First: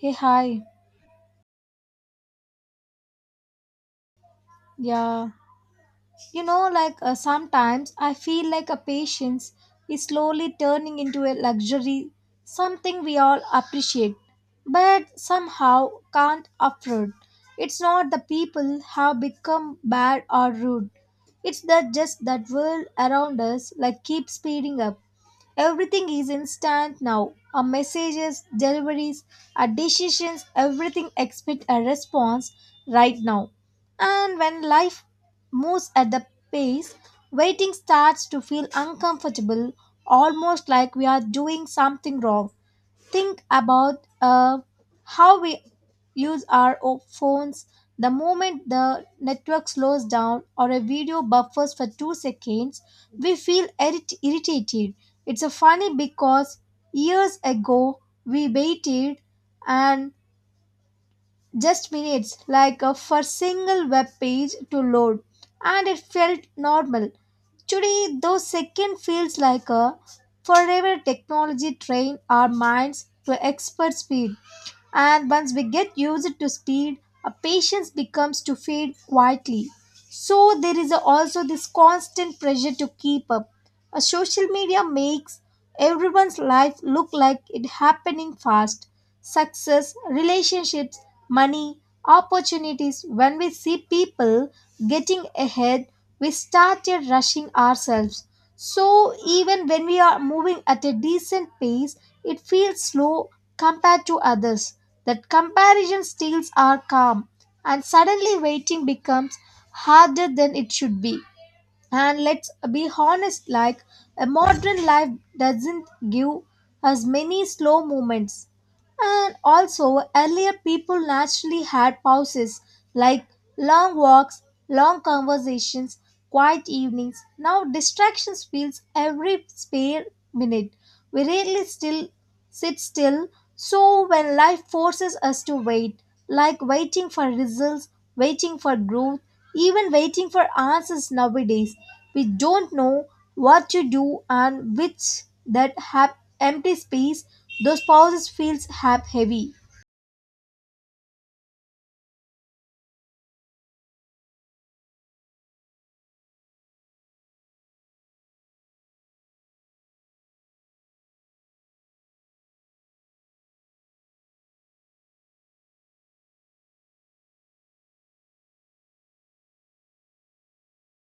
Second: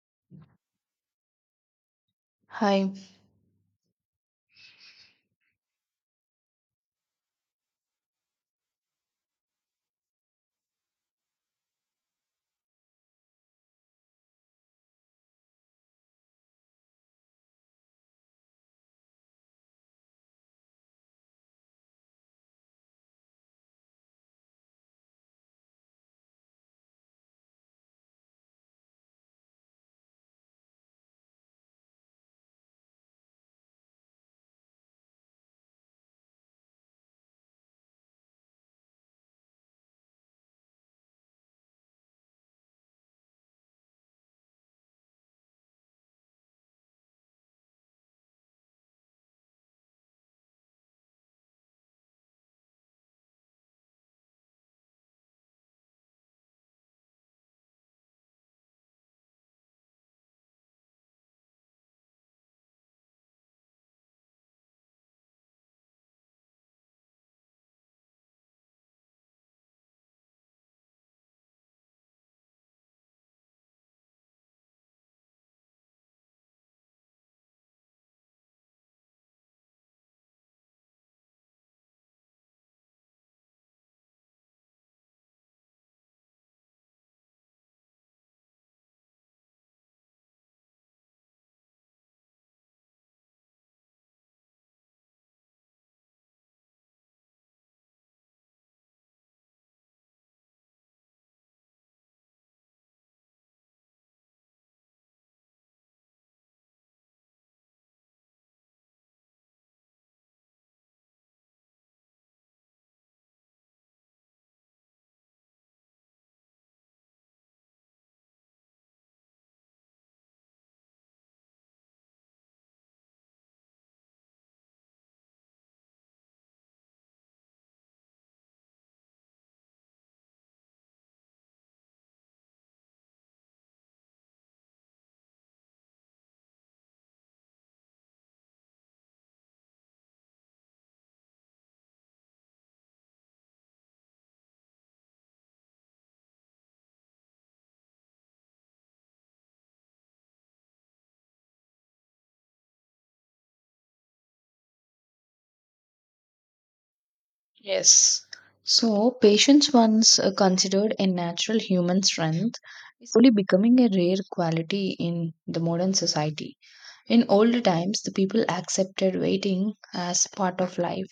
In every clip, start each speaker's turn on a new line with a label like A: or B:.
A: Hey, hi.
B: Hi.
A: Yeah. Sometimes I feel like a patience is slowly turning into a luxury, something we all appreciate, but somehow can't afford. It's not the people have become bad or rude. It's that just that world around us like keeps speeding up. Everything is instant now. A messages, deliveries, a decisions, everything expect a response right now. And when life moves at the pace, waiting starts to feel uncomfortable, almost like we are doing something wrong think about how we use our phones the moment the network slows down or a video buffers for 2 seconds we feel irritated it's a funny because years ago we waited and just minutes like for single web page to load and it felt normal today those second feels like a forever technology train our minds to expert speed and once we get used to speed our patience becomes to fade quietly so there is also this constant pressure to keep up a social media makes everyone's life look like it happening fast success, relationships, money, opportunities. When we see people getting ahead, we started rushing ourselves. So even when we are moving at a decent pace, it feels slow compared to others. That comparison steals our calm, and suddenly waiting becomes harder than it should be. And let's be honest, like a modern life doesn't give us many slow moments. And also, earlier people naturally had pauses like long walks, long conversations, quiet evenings. Now, distractions fills every spare minute. We rarely still sit still. So, when life forces us to wait, like waiting for results, waiting for growth, even waiting for answers nowadays, we don't know what to do and which that happen empty space, those pauses feels hap heavy.
B: Yes. So, patience, once considered a natural human strength, is slowly becoming a rare quality in the modern society. In older times, the people accepted waiting as part of life,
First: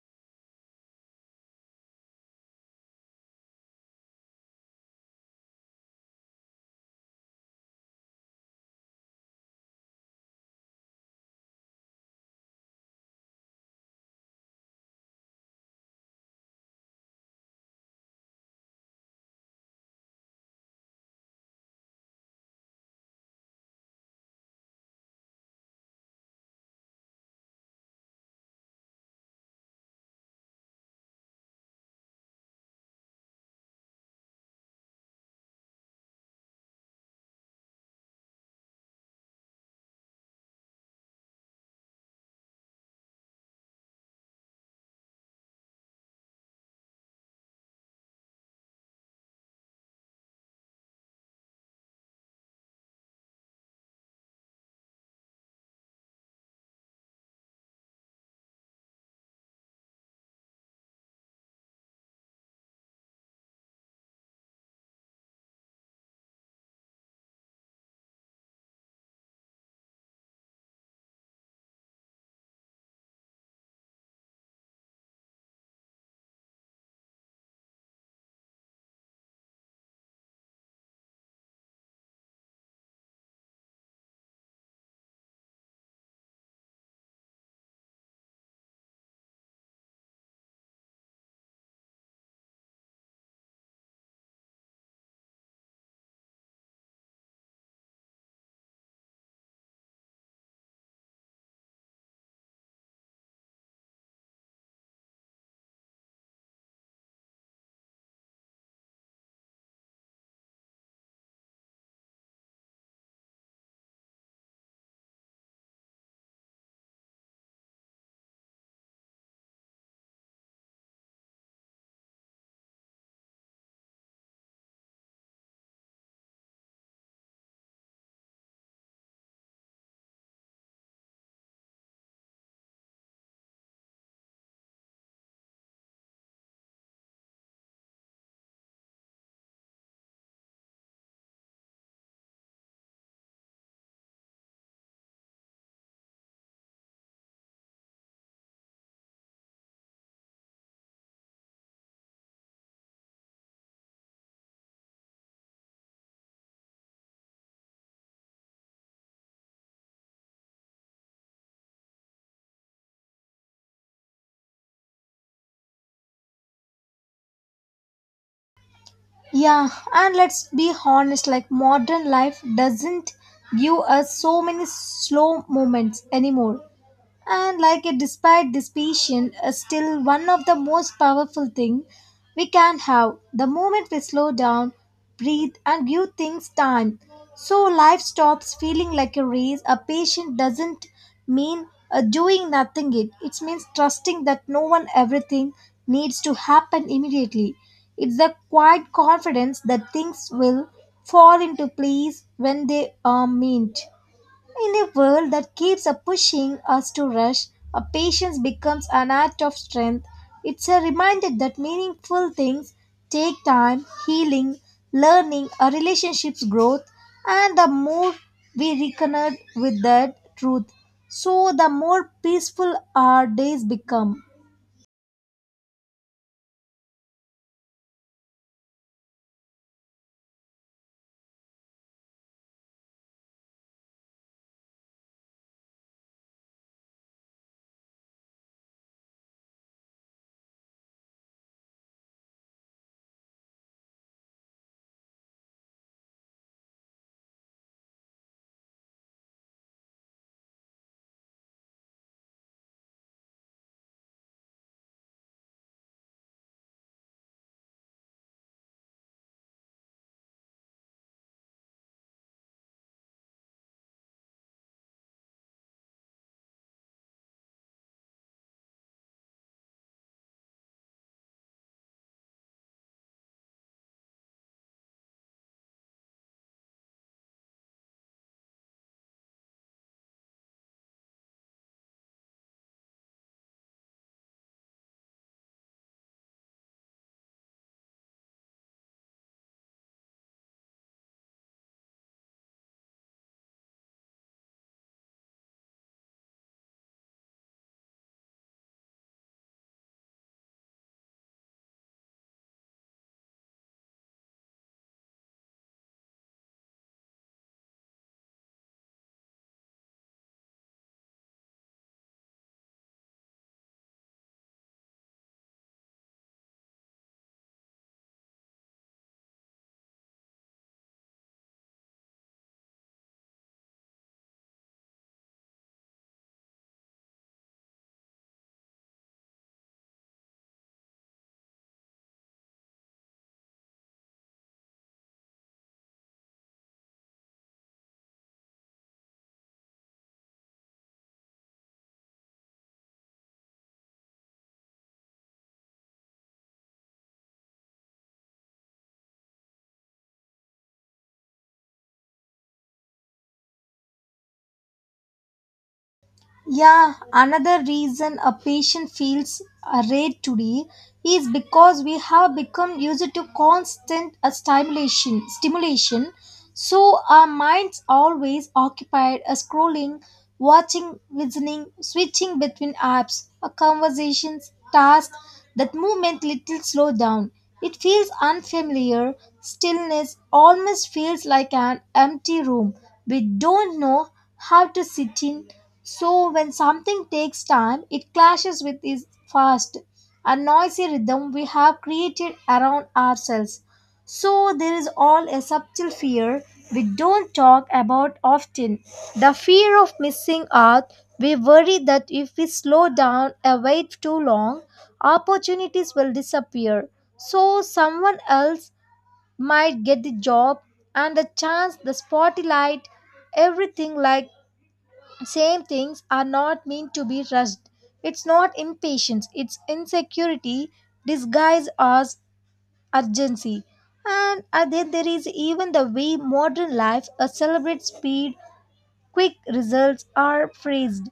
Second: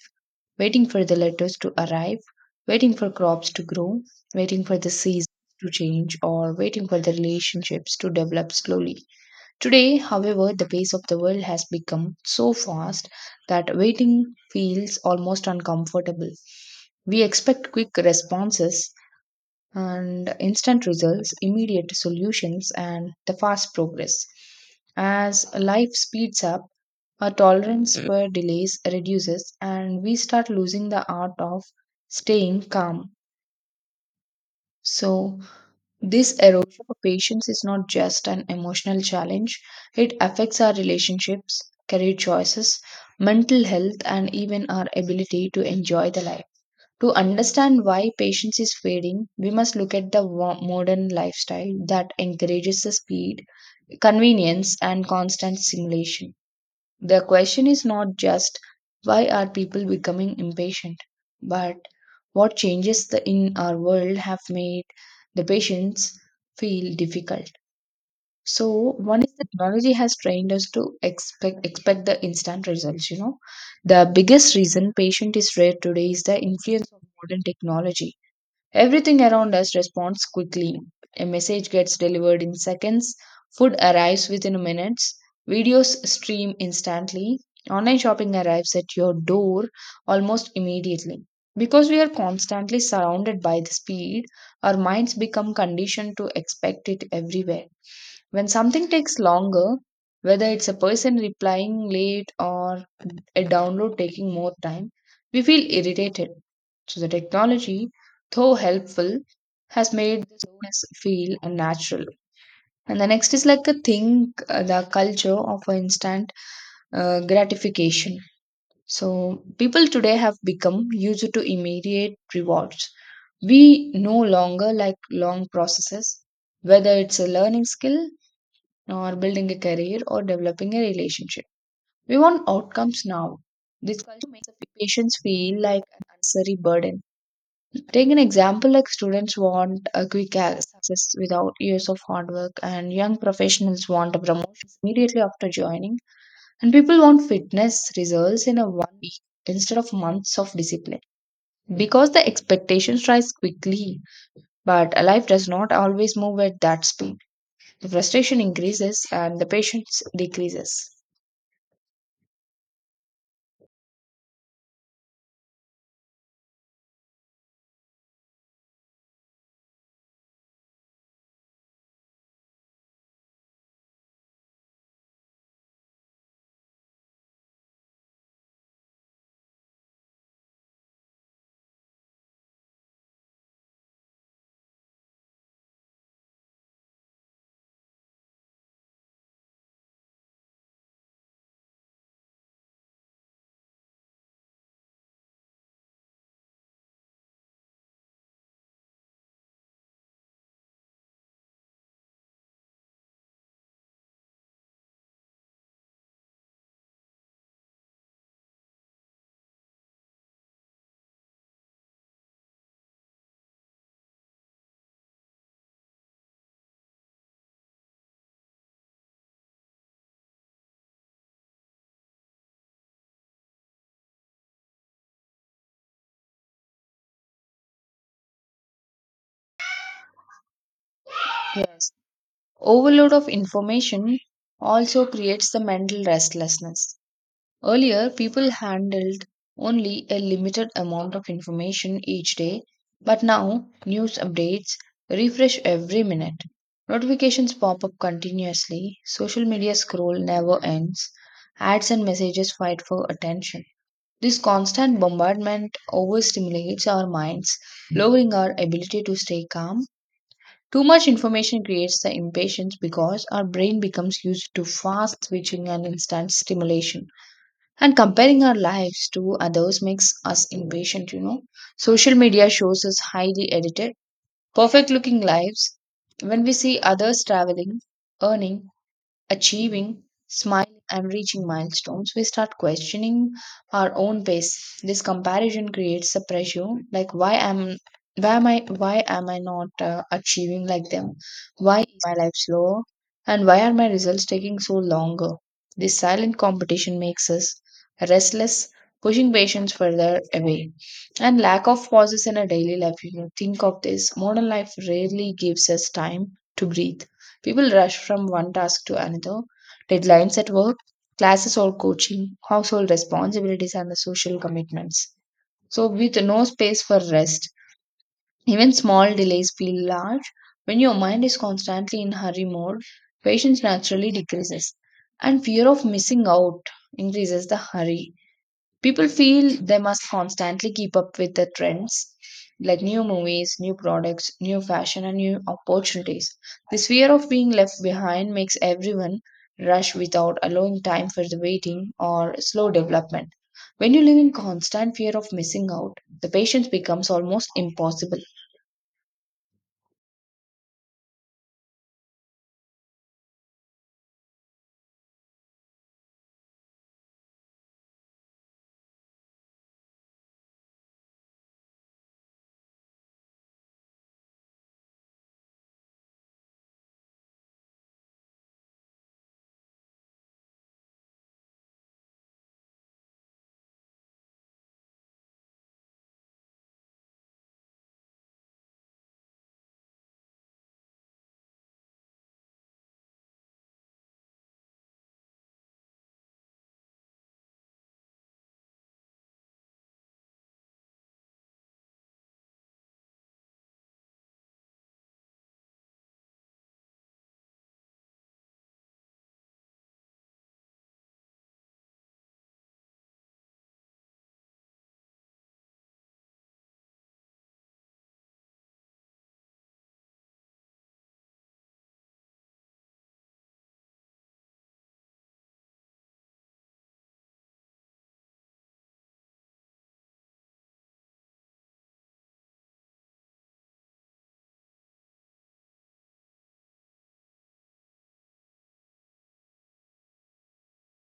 B: waiting for the letters to arrive, waiting for crops to grow, waiting for the seasons to change, or waiting for the relationships to develop slowly. Today, however, the pace of the world has become so fast that waiting feels almost uncomfortable. We expect quick responses and instant results, immediate solutions, and the fast progress. As life speeds up, our tolerance for delays reduces, and we start losing the art of staying calm. So, this erosion of patience is not just an emotional challenge, it affects our relationships, career choices, mental health, and even our ability to enjoy the life. To understand why patience is fading, we must look at the modern lifestyle that encourages the speed, convenience, and constant stimulation. The question is not just why are people becoming impatient, but what changes in our world have made the patients feel difficult. So one is the technology has trained us to expect the instant results. The biggest reason patient is rare today is the influence of modern technology. Everything around us responds quickly. A message gets delivered in seconds, food arrives within minutes, videos stream instantly, online shopping arrives at your door almost immediately. Because we are constantly surrounded by the speed, our minds become conditioned to expect it everywhere. When something takes longer, whether it's a person replying late or a download taking more time, we feel irritated. So the technology, though helpful, has made the slowness feel unnatural. And the next is like a thing, the culture of instant gratification. So people today have become used to immediate rewards. We no longer like long processes, whether it's a learning skill or building a career or developing a relationship. We want outcomes now. This culture makes the patients feel like an unnecessary burden. Take an example like students want a quick success without years of hard work, and young professionals want a promotion immediately after joining, and people want fitness results in a one week instead of months of discipline. Because the expectations rise quickly, but life does not always move at that speed. The frustration increases and the patience decreases.
A: Yeah, and let's be honest, like modern life doesn't give us so many slow moments anymore. And like a despite this patient is still one of the most powerful thing we can have the moment we slow down breathe and give things time so life stops feeling like a race a patient doesn't mean doing nothing it means trusting that no one everything needs to happen immediately it's the quiet confidence that things will fall into place when they are meant in a world that keeps a pushing us to rush, a patience becomes an act of strength. It's a reminder that meaningful things take time, healing, learning, a relationship's growth, and the more we reconnect with that truth, so the more peaceful our days become.
B: Yes. Overload of information also creates the mental restlessness. Earlier, people handled only a limited amount of information each day, but now news updates refresh every minute. Notifications pop up continuously, social media scroll never ends, ads and messages fight for attention. This constant bombardment overstimulates our minds, lowering our ability to stay calm. Too much information creates the impatience because our brain becomes used to fast switching and instant stimulation. And comparing our lives to others makes us impatient. Social media shows us highly edited, perfect looking lives. When we see others traveling, earning, achieving, smiling, and reaching milestones, we start questioning our own pace. This comparison creates a pressure like why am I not achieving like them? Why is my life slower? And why are my results taking so longer? This silent competition makes us restless, pushing patients further away. And lack of pauses in our daily life. Think of this. Modern life rarely gives us time to breathe. People rush from one task to another, deadlines at work, classes or coaching, household responsibilities, and the social commitments. So, with no space for rest, even small delays feel large. When your mind is constantly in hurry mode, patience naturally decreases, and fear of missing out increases the hurry. People feel they must constantly keep up with the trends like new movies, new products, new fashion, and new opportunities. This fear of being left behind makes everyone rush without allowing time for the waiting or slow development. When you live in constant fear of missing out, the patience becomes almost impossible.
A: Yeah, another reason a patient feels afraid today is because we have become used to constant stimulation. So our minds always occupied scrolling, watching, listening, switching between apps, conversations, tasks that movement little slow down. It feels unfamiliar. Stillness almost feels like an empty room. We don't know how to sit in so when something takes time, it clashes with its fast and noisy rhythm we have created around ourselves. So there is all a subtle fear we don't talk about often. The fear of missing out. We worry that if we slow down or wait too long, opportunities will disappear. So someone else might get the job and the chance, the spotlight, everything like same things are not meant to be rushed. It's not impatience, it's insecurity disguised as urgency. And then there is even the way modern life celebrates speed Quick results are praised.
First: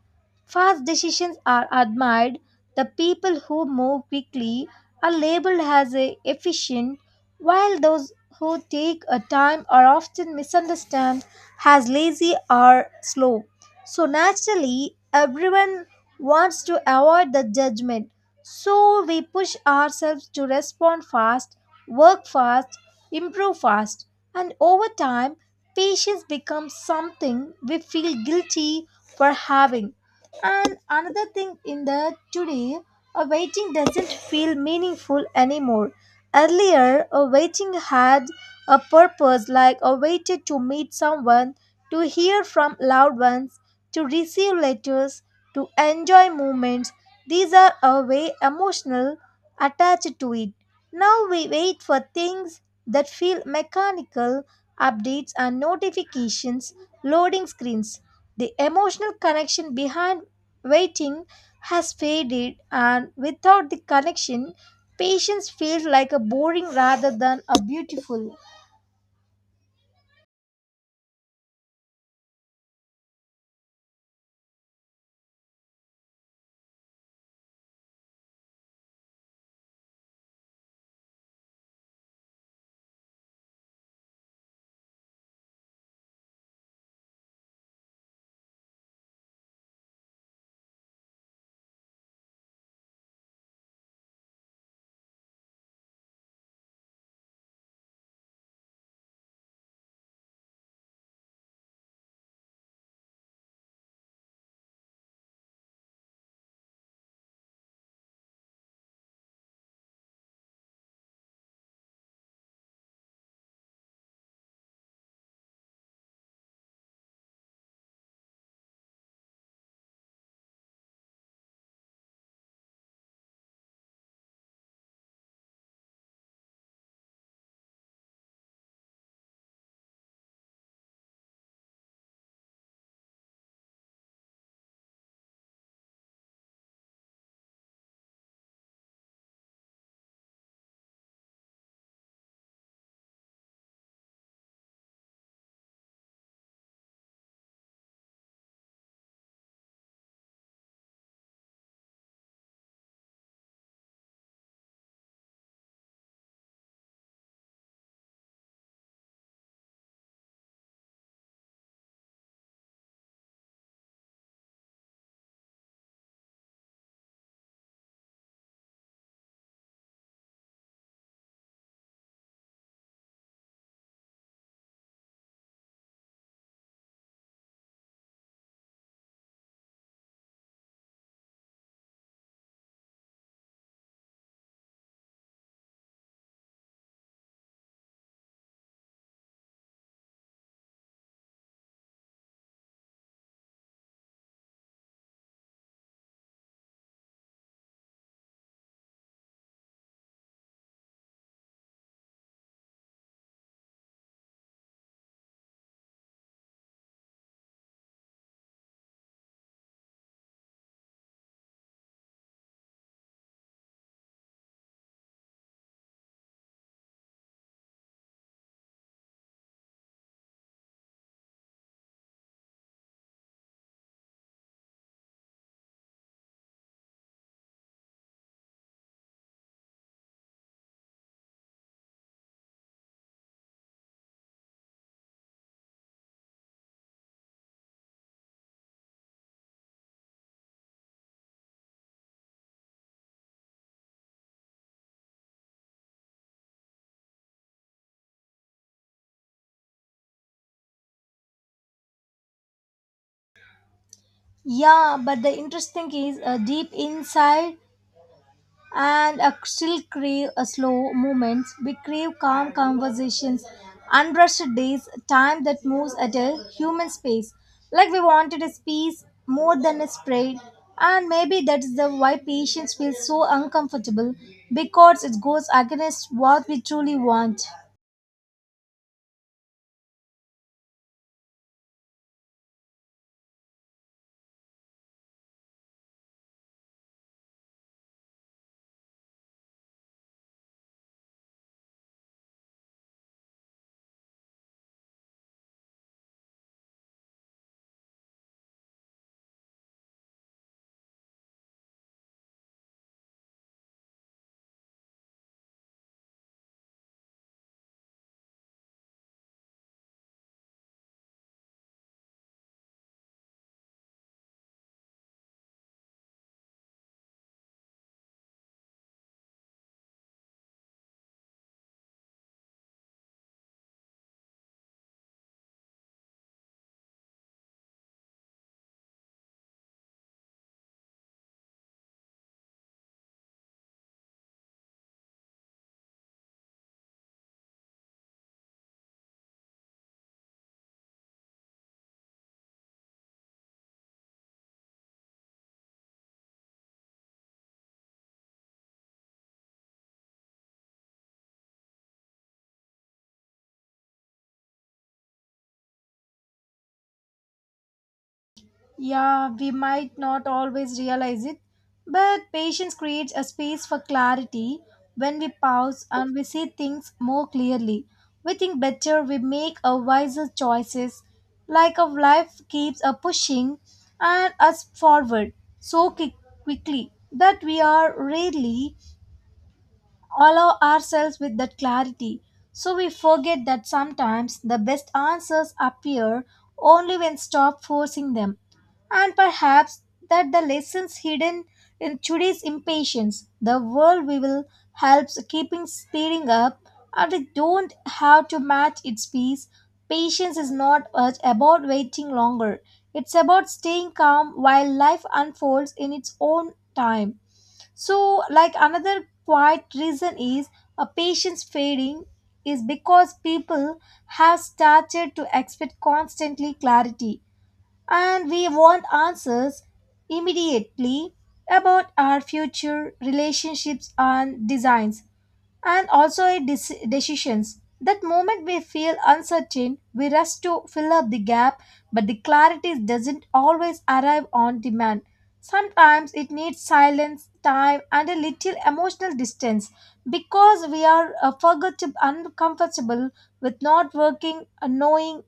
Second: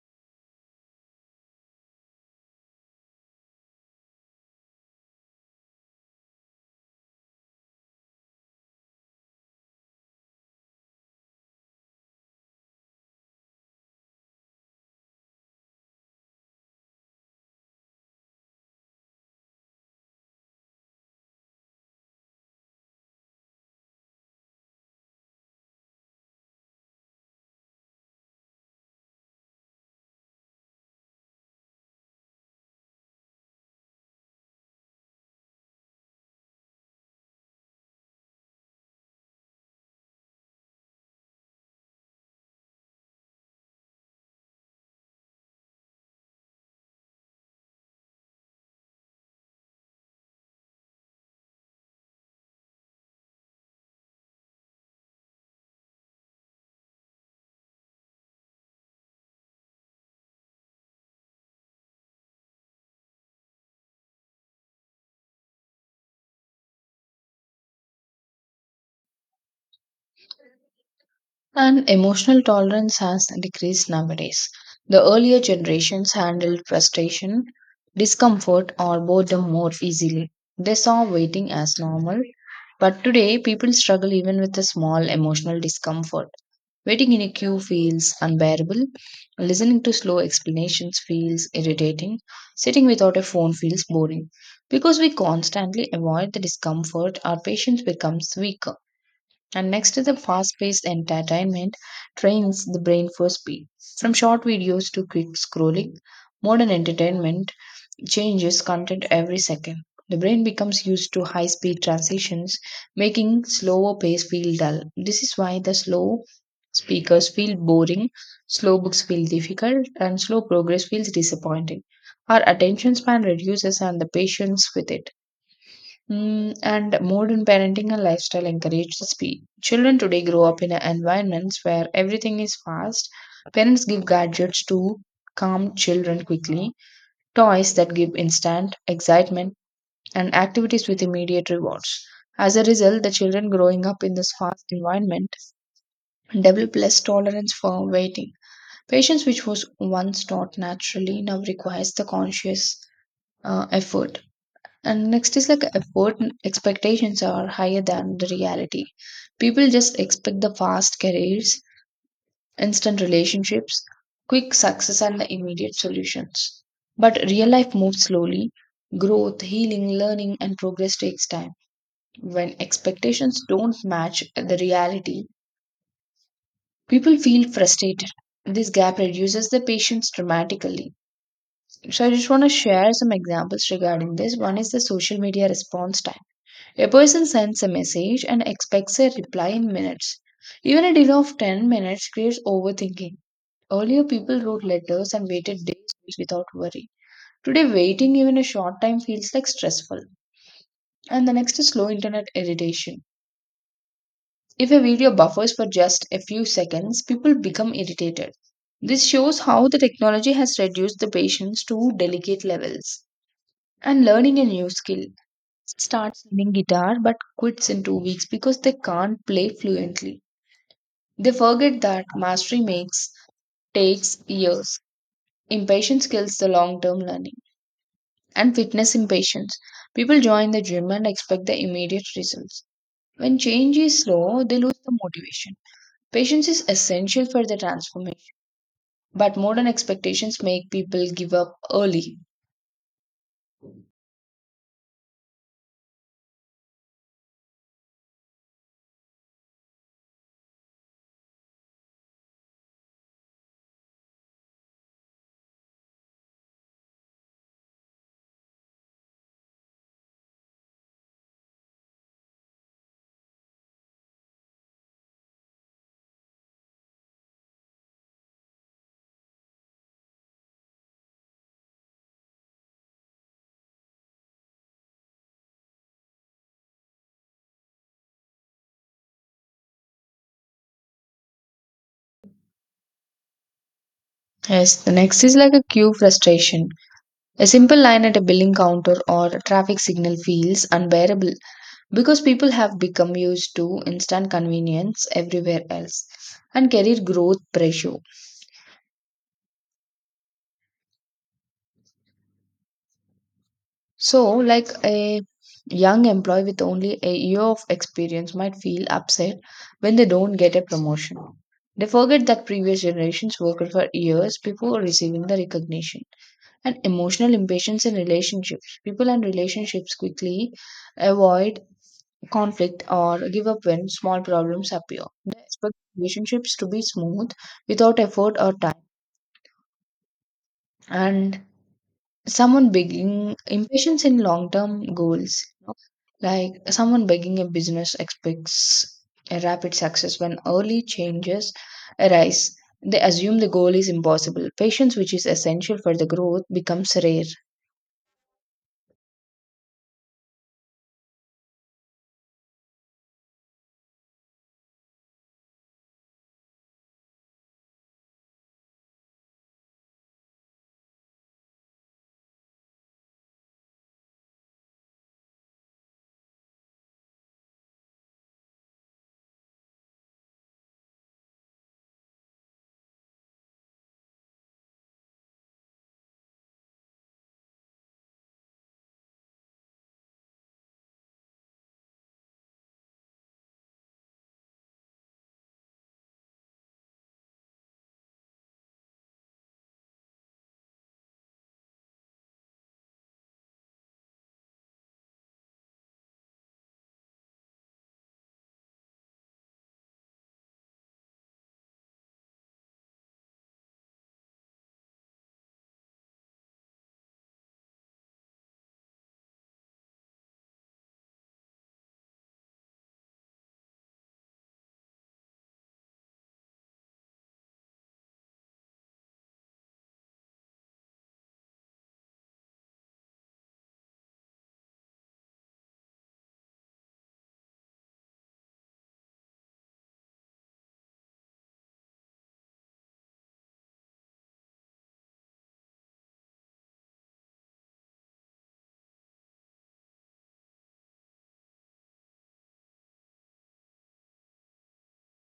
A: Fast decisions are admired. The people who move quickly are labeled as efficient, while those who take a time are often misunderstood as lazy or slow. So, naturally, everyone wants to avoid the judgment. So, we push ourselves to respond fast, work fast, improve fast, and over time, Patience becomes something we feel guilty for having. And another thing in the today, a waiting doesn't feel meaningful anymore. Earlier, a waiting had a purpose, like a waited to meet someone, to hear from loved ones, to receive letters, to enjoy moments. These are a way emotional attached to it. Now we wait for things that feel mechanical updates and notifications, loading screens. The emotional connection behind waiting has faded, and without the connection, patience feels like a boring rather than a beautiful.
B: And emotional tolerance has decreased nowadays. The earlier generations handled frustration, discomfort, or boredom more easily. They saw waiting as normal, but today people struggle even with a small emotional discomfort. Waiting in a queue feels unbearable, listening to slow explanations feels irritating, sitting without a phone feels boring. Because we constantly avoid the discomfort, our patience becomes weaker. And next to the fast paced entertainment, trains the brain for speed. From short videos to quick scrolling, modern entertainment changes content every second. The brain becomes used to high speed transitions, making slower pace feel dull. This is why the slow speakers feel boring, slow books feel difficult, and slow progress feels disappointing. Our attention span reduces and the patience with it. And modern parenting and lifestyle encourage speed. Children today grow up in environments where everything is fast. Parents give gadgets to calm children quickly, toys that give instant excitement, and activities with immediate rewards. As a result, the children growing up in this fast environment develop less tolerance for waiting. Patience, which was once taught naturally, now requires the conscious effort. And next is like effort and expectations are higher than the reality. People just expect the fast careers, instant relationships, quick success, and the immediate solutions. But real life moves slowly. Growth, healing, learning, and progress takes time. When expectations don't match the reality, people feel frustrated. This gap reduces the patience dramatically. So, I just want to share some examples regarding this. One is the social media response time. A person sends a message and expects a reply in minutes. Even a delay of 10 minutes creates overthinking. Earlier, people wrote letters and waited days without worry. Today, waiting even a short time feels like stressful. And the next is slow internet irritation. If a video buffers for just a few seconds, people become irritated. This shows how the technology has reduced the patience to delicate levels. And learning a new skill. Starts learning guitar but quits in 2 weeks because they can't play fluently. They forget that mastery makes takes years. Impatience kills the long term learning. And fitness impatience. People join the gym and expect the immediate results. When change is slow, they lose the motivation. Patience is essential for the transformation, but modern expectations make people give up early.
A: Yeah, but the interesting is a deep inside and still crave slow moments. We crave calm conversations, unrushed days, time that moves at a human pace. Like we wanted a space more than a spread. And maybe that is the why patience feels so uncomfortable because it goes against what we truly want.
B: Yes, the next is like a queue frustration. A simple line at a billing counter or a traffic signal feels unbearable, because people have become used to instant convenience everywhere else and career growth pressure. So, like a young employee with only a year of experience might feel upset when they don't get a promotion. They forget that previous generations worked for years before receiving the recognition. And emotional impatience in relationships. People and relationships quickly avoid conflict or give up when small problems appear. They expect relationships to be smooth without effort or time. And someone begging impatience in long term goals. Like someone begging a business expects a rapid success when early changes arise. They assume the goal is impossible. Patience, which is essential for the growth, becomes rare.
A: Yeah, we might not always realize it, but patience creates a space for clarity. When we pause and we see things more clearly, we think better, we make a wiser choices. Like our life keeps a pushing and us forward so quickly that we are rarely allow ourselves with that clarity. So we forget that sometimes the best answers appear only when stop forcing them. And perhaps that the lessons hidden in today's impatience, the world we will helps keeping speeding up and we don't have to match its pace. Patience is not about waiting longer. It's about staying calm while life unfolds in its own time. So, like another quiet reason is a patient's fading is because people have started to expect constantly clarity and we want answers immediately about our future relationships and designs and also in decisions. That moment we feel uncertain, we rush to fill up the gap, but the clarity doesn't always arrive on demand. Sometimes it needs silence, time, and a little emotional distance because we are forgot to uncomfortable with not working, knowing,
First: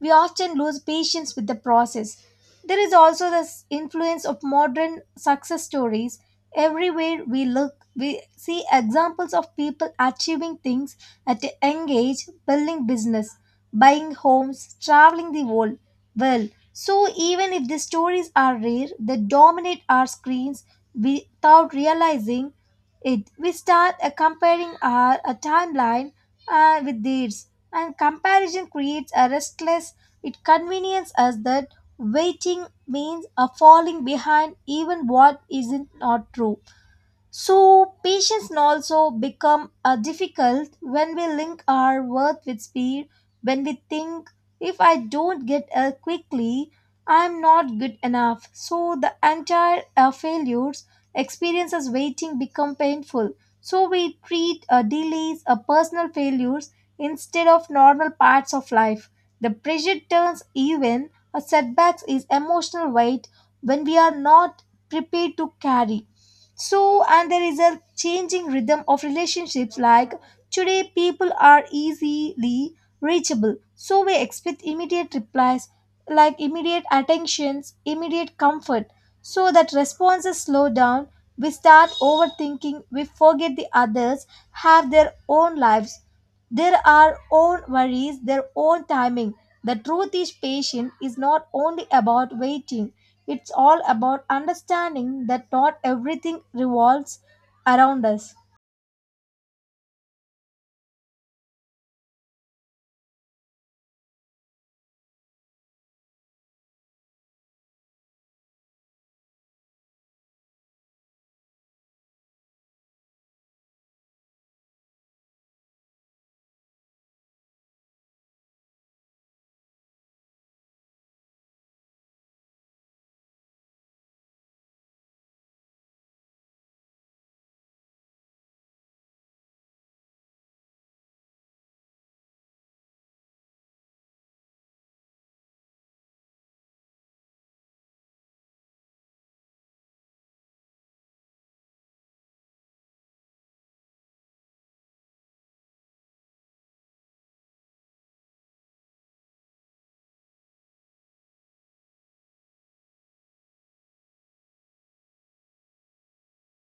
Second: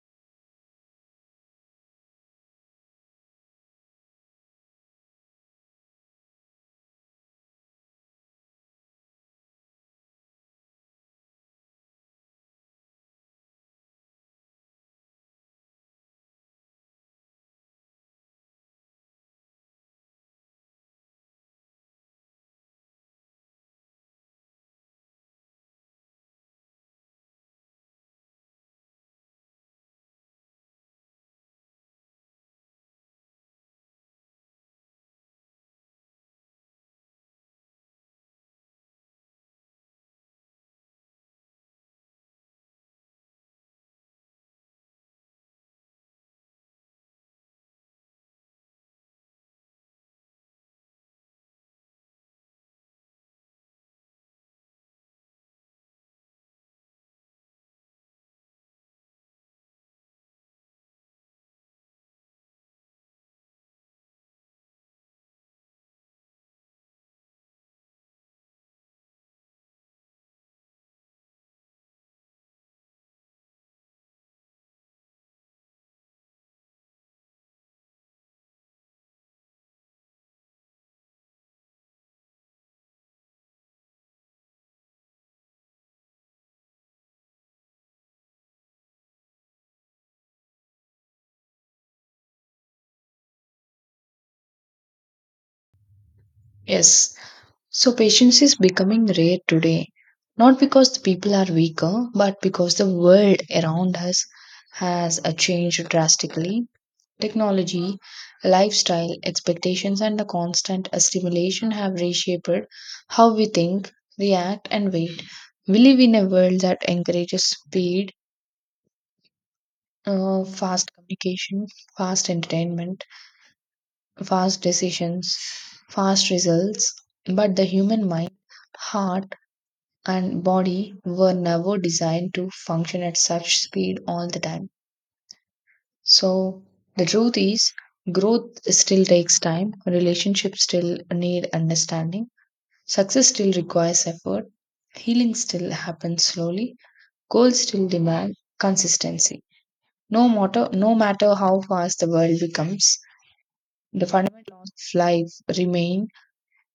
A: we often lose patience with the process. There is also the influence of modern success stories. Everywhere we look, we see examples of people achieving things at a young age, building business, buying homes, traveling the world. Well, so even if the stories are rare, they dominate our screens without realizing it. We start comparing our timeline with theirs and comparison creates a restless it conveniences us that waiting means a falling behind even what isn't not true so, patience can also become difficult when we link our worth with speed, when we think, if I don't get help quickly, I'm not good enough. So, the entire failures experiences waiting become painful. So, we treat delays or personal failures instead of normal parts of life. The pressure turns even a setbacks is emotional weight when we are not prepared to carry. So, and there is a changing rhythm of relationships. Like today, people are easily reachable, so we expect immediate replies, like immediate attentions, immediate comfort. So that responses slow down. We start overthinking. We forget the others have their own lives, their are own worries, their own timing. The truth is, patience is not only about waiting, it's all about understanding that not everything
B: Yes.
A: revolves
B: So,
A: around us.
B: patience is becoming rare today, not because the people are weaker, but because the world around us has changed drastically. Technology, lifestyle, expectations, and the constant stimulation have reshaped how we think, react, and wait. We live in a world that encourages speed, fast communication, fast entertainment, fast decisions, fast results, but the human mind, heart, and body were never designed to function at such speed all the time. So the truth is, growth still takes time, relationships still need understanding, success still requires effort, healing still happens slowly, goals still demand consistency. No matter how fast the world becomes, the fundamentals of life remain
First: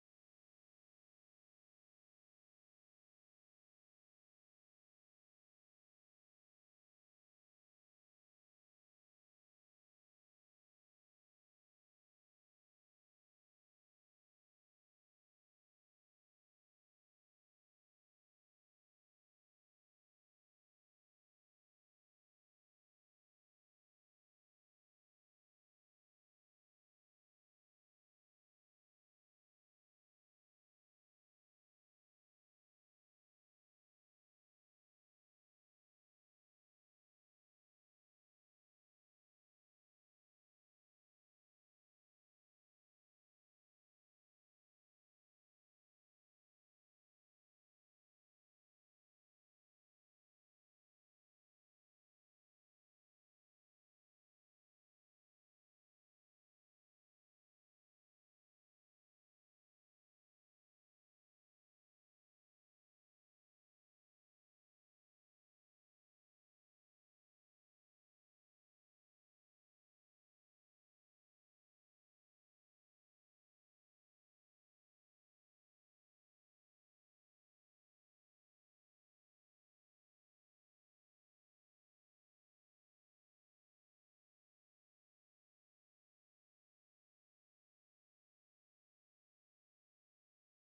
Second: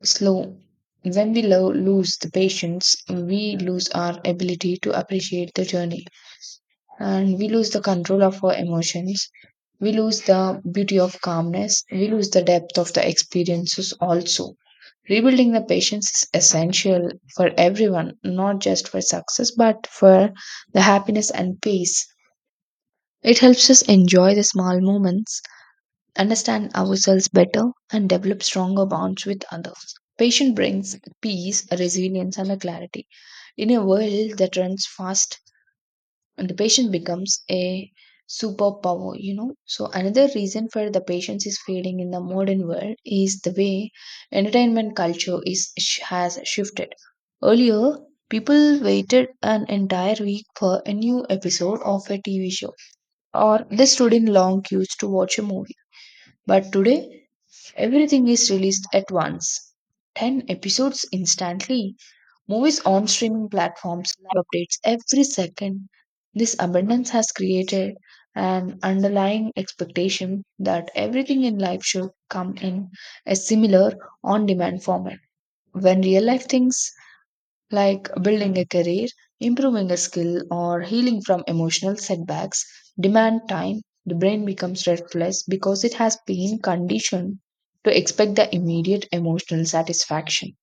B: slow. When we lose the patience, we lose our ability to appreciate the journey, and we lose the control of our emotions. We lose the beauty of calmness. We lose the depth of the experiences also. Rebuilding the patience is essential for everyone, not just for success, but for the happiness and peace. It helps us enjoy the small moments, understand ourselves better, and develop stronger bonds with others. Patience brings peace, resilience, and a clarity. In a world that runs fast, and the patient becomes a superpower. So another reason for the patience is fading in the modern world is the way entertainment culture is has shifted. Earlier, people waited an entire week for a new episode of a TV show, or they stood in long queues to watch a movie. But today, everything is released at once, 10 episodes instantly. Movies on streaming platforms, live updates every second. This abundance has created an underlying expectation that everything in life should come in a similar on demand format. When real life things like building a career, improving a skill, or healing from emotional setbacks demand time, the brain becomes restless because it has been conditioned to expect the immediate emotional satisfaction.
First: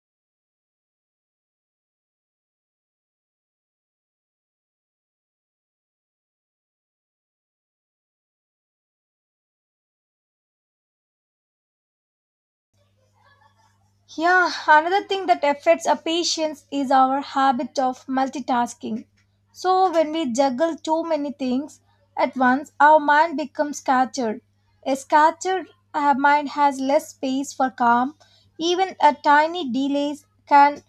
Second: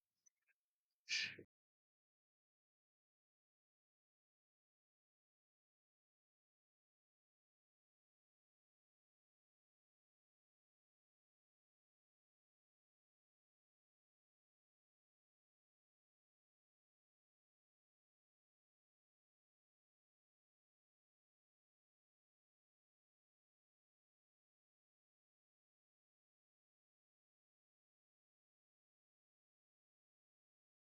A: Yeah, another thing that affects our patience is our habit of multitasking. So, when we juggle too many things at once, our mind becomes scattered. A scattered mind has less space for calm. Even a tiny delays can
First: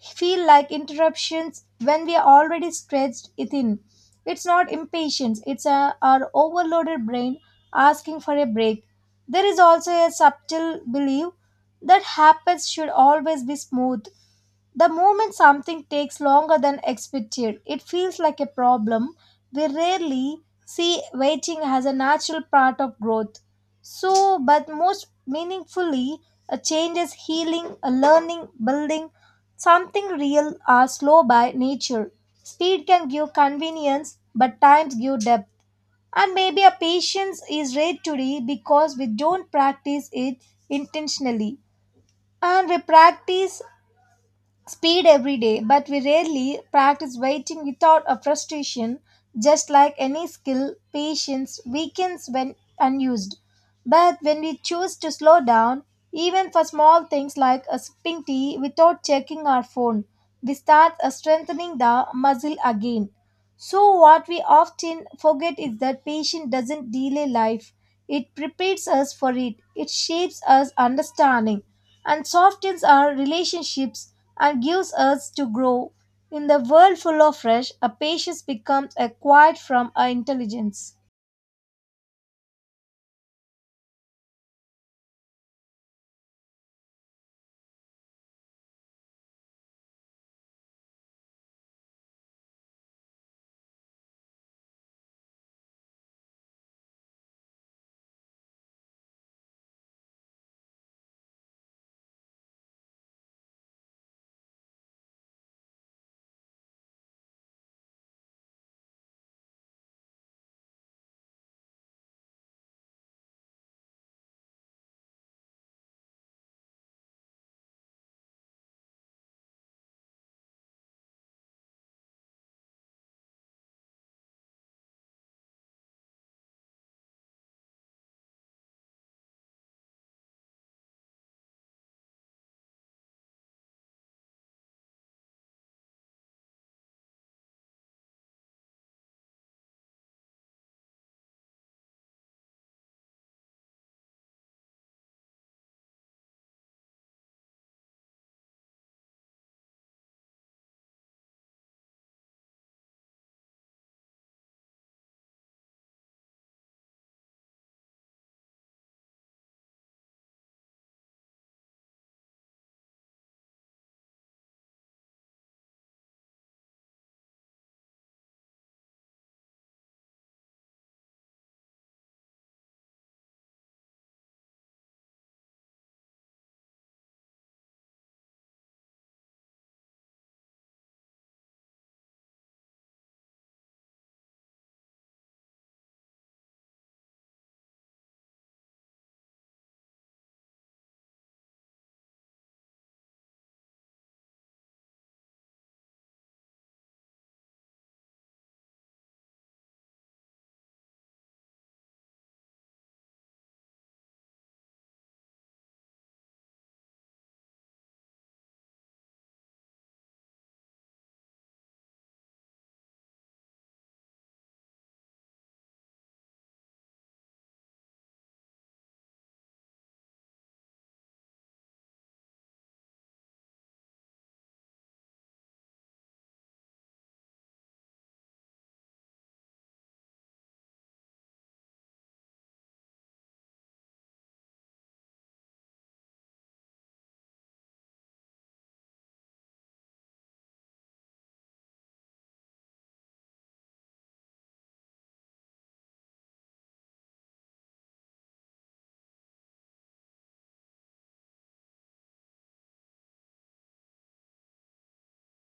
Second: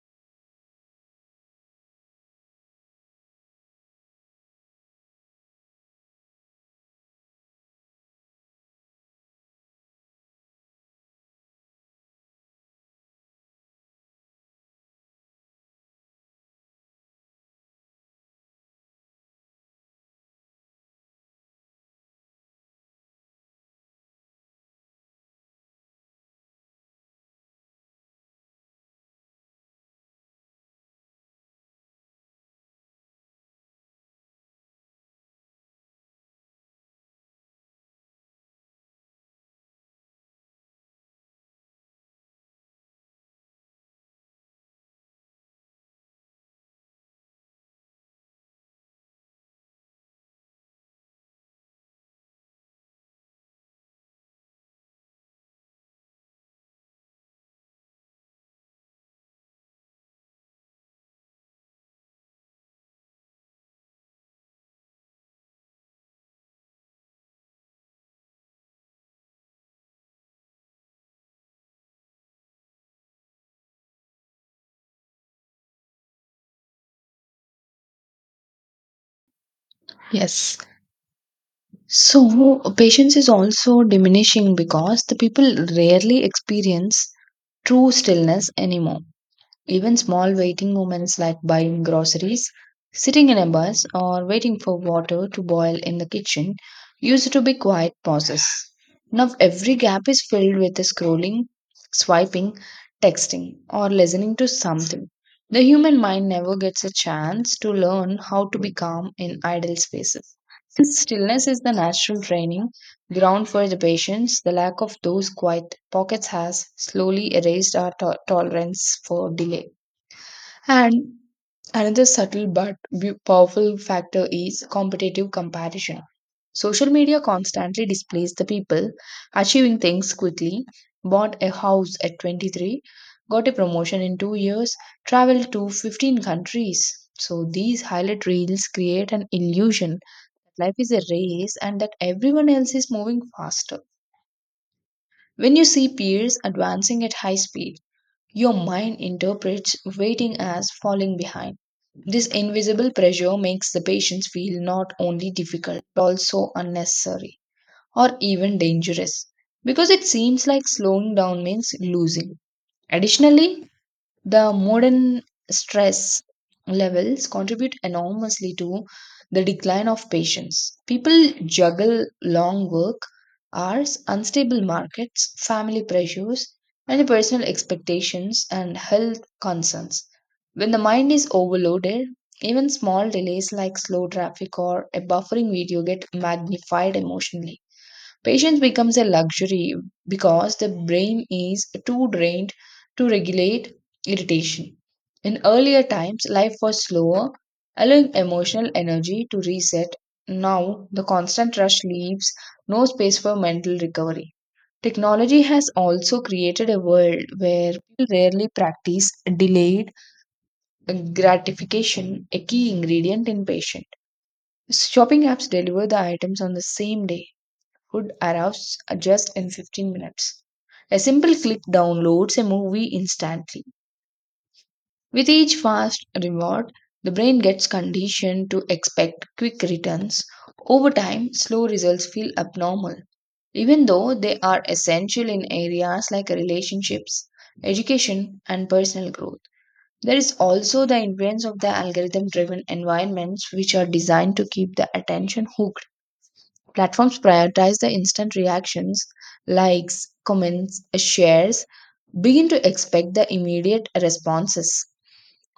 A: feel like interruptions when we are already stretched thin. It's not impatience, our overloaded brain asking for a break. There is also a subtle belief that habits should always be smooth, the moment something takes longer than expected, it feels like a problem. We rarely see waiting as a natural part of growth. So, but most meaningfully, a change is healing, a learning, building. Something real are slow by nature. Speed can give convenience, but times give depth. And maybe a patience is rare today because we don't practice it intentionally and we practice speed every day, but we rarely practice waiting without a frustration. Just like any skill, patience weakens when unused. But when we choose to slow down, even for small things like a sipping tea without checking our phone, we start strengthening the muscle again. So, what we often forget is that patience doesn't delay life, it prepares us for it, it shapes us understanding, and softens our relationships and gives us to grow. In the world full of rush, a patience becomes acquired from our
B: Yes.
A: intelligence.
B: So, patience is also diminishing because the people rarely experience true stillness anymore. Even small waiting moments like buying groceries, sitting in a bus, or waiting for water to boil in the kitchen used to be quiet pauses. Now every gap is filled with scrolling, swiping, texting, or listening to something. The human mind never gets a chance to learn how to be calm in idle spaces. Since stillness is the natural training ground for the patience, the lack of those quiet pockets has slowly erased our tolerance for delay. And another subtle but powerful factor is competitive comparison. Social media constantly displays the people achieving things quickly, bought a house at 23, got a promotion in 2 years, traveled to 15 countries. So these highlight reels create an illusion that life is a race and that everyone else is moving faster. When you see peers advancing at high speed, your mind interprets waiting as falling behind. This invisible pressure makes the patients feel not only difficult but also unnecessary or even dangerous because it seems like slowing down means losing. Additionally, the modern stress levels contribute enormously to the decline of patience. People juggle long work hours, unstable markets, family pressures, and personal expectations and health concerns. When the mind is overloaded, even small delays like slow traffic or a buffering video get magnified emotionally. Patience becomes a luxury because the brain is too drained to regulate irritation. In earlier times, life was slower, allowing emotional energy to reset. Now, the constant rush leaves no space for mental recovery. Technology has also created a world where people rarely practice delayed gratification, a key ingredient in patience. Shopping apps deliver the items on the same day, could arrive just in 15 minutes. A simple click downloads a movie instantly. With each fast reward, the brain gets conditioned to expect quick returns. Over time, slow results feel abnormal, even though they are essential in areas like relationships, education, and personal growth. There is also the influence of the algorithm driven environments, which are designed to keep the attention hooked. Platforms prioritize the instant reactions, likes, comments, shares, begin to expect the immediate responses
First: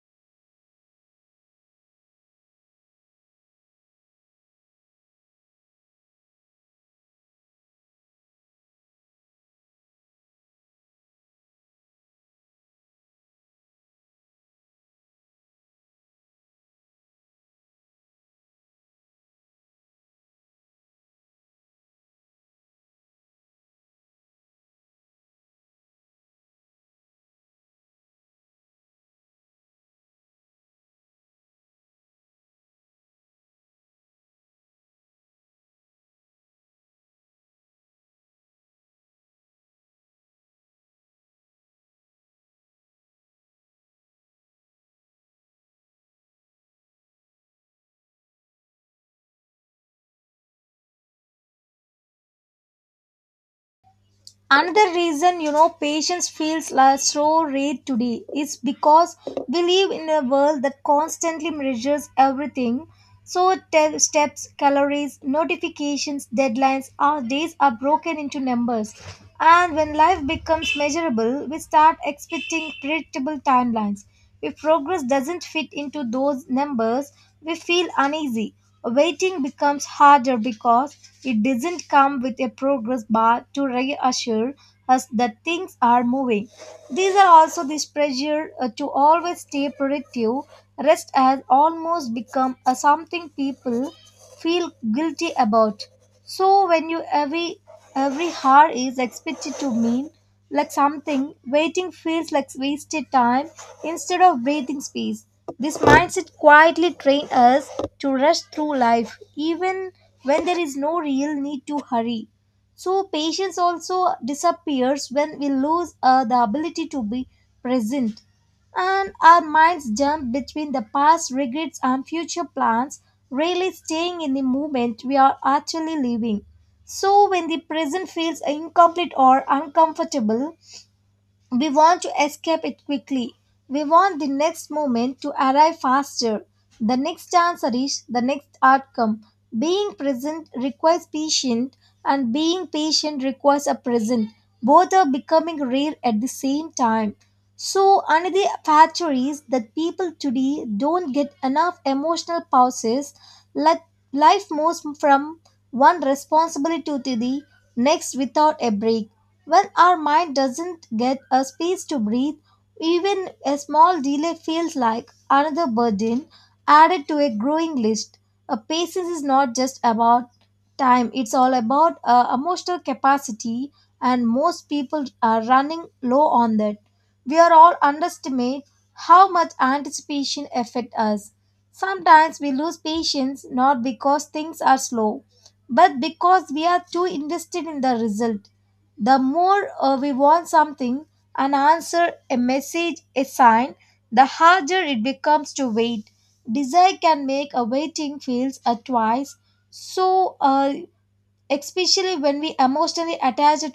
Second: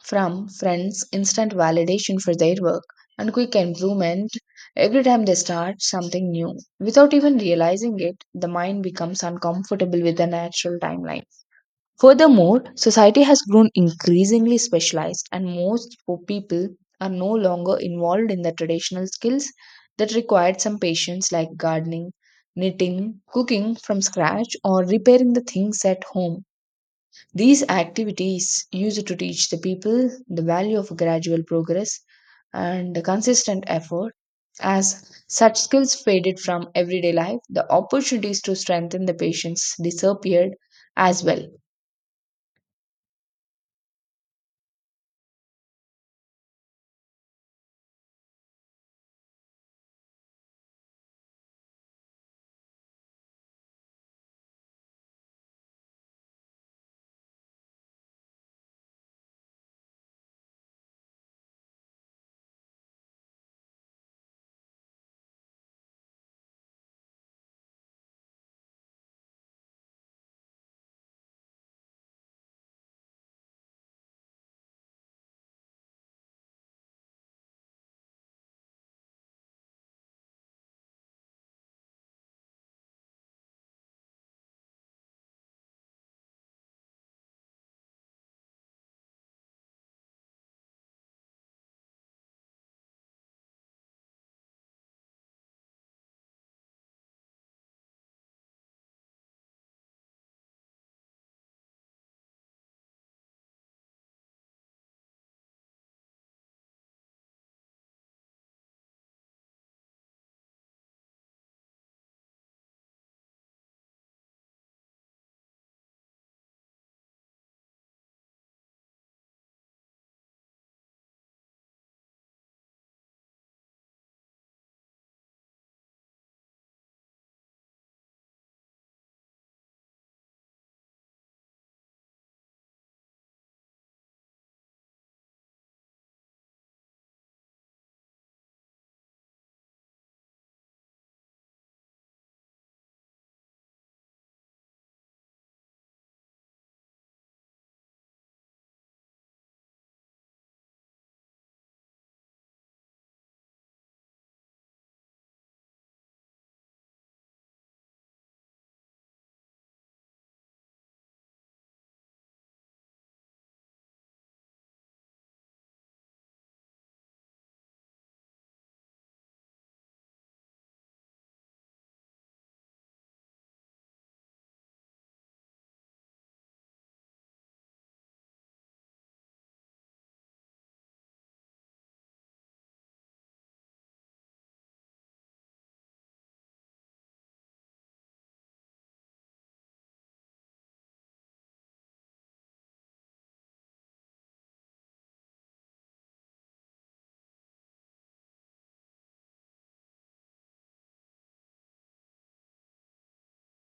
B: from friends, instant validation for their work, and quick improvement every time they start something new. Without even realizing it, the mind becomes uncomfortable with the natural timeline. Furthermore, society has grown increasingly specialized, and most people are no longer involved in the traditional skills that required some patience, like gardening, knitting, cooking from scratch, or repairing the things at home. These activities used to teach the people the value of gradual progress and the consistent effort. As such skills faded from everyday life, the opportunities to strengthen the patients disappeared as well.
A: Another reason you know patience feels like so rare today is because we live in a world that constantly measures everything. So steps, calories, notifications, deadlines, our days are broken into numbers. And when life becomes measurable, we start expecting predictable timelines. If progress doesn't fit into those numbers, we feel uneasy. Waiting becomes harder because it doesn't come with a progress bar to reassure us that things are moving. These are also this pressure to always stay productive. Rest has almost become a something people feel guilty about. So when you every hour is expected to mean like something, waiting feels like wasted time instead of breathing space. This mindset quietly trains us to rush through life even when there is no real need to hurry. So patience also disappears when we lose the ability to be present and our minds jump between the past regrets and future plans, rarely staying in the moment we are actually living. So, when the present feels incomplete or uncomfortable, we want to escape it quickly. We want the next moment to arrive faster, the next answer is the next outcome. Being present requires patience, and being patient requires a present. Both are becoming rare at the same time. So, another factor is that people today don't get enough emotional pauses. Like life moves from one responsibility to the next without a break. When our mind doesn't get a space to breathe, even a small delay feels like another burden added to a growing list. A patience is not just about time, it's all about emotional capacity, and most people are running low on that. We are all underestimate how much anticipation affect us. Sometimes we lose patience not because things are slow, but because we are too invested in the result. The more we want something, an answer, a message, a sign, the harder it becomes to wait. Desire can make a waiting feels a twice. So, especially when we emotionally attach it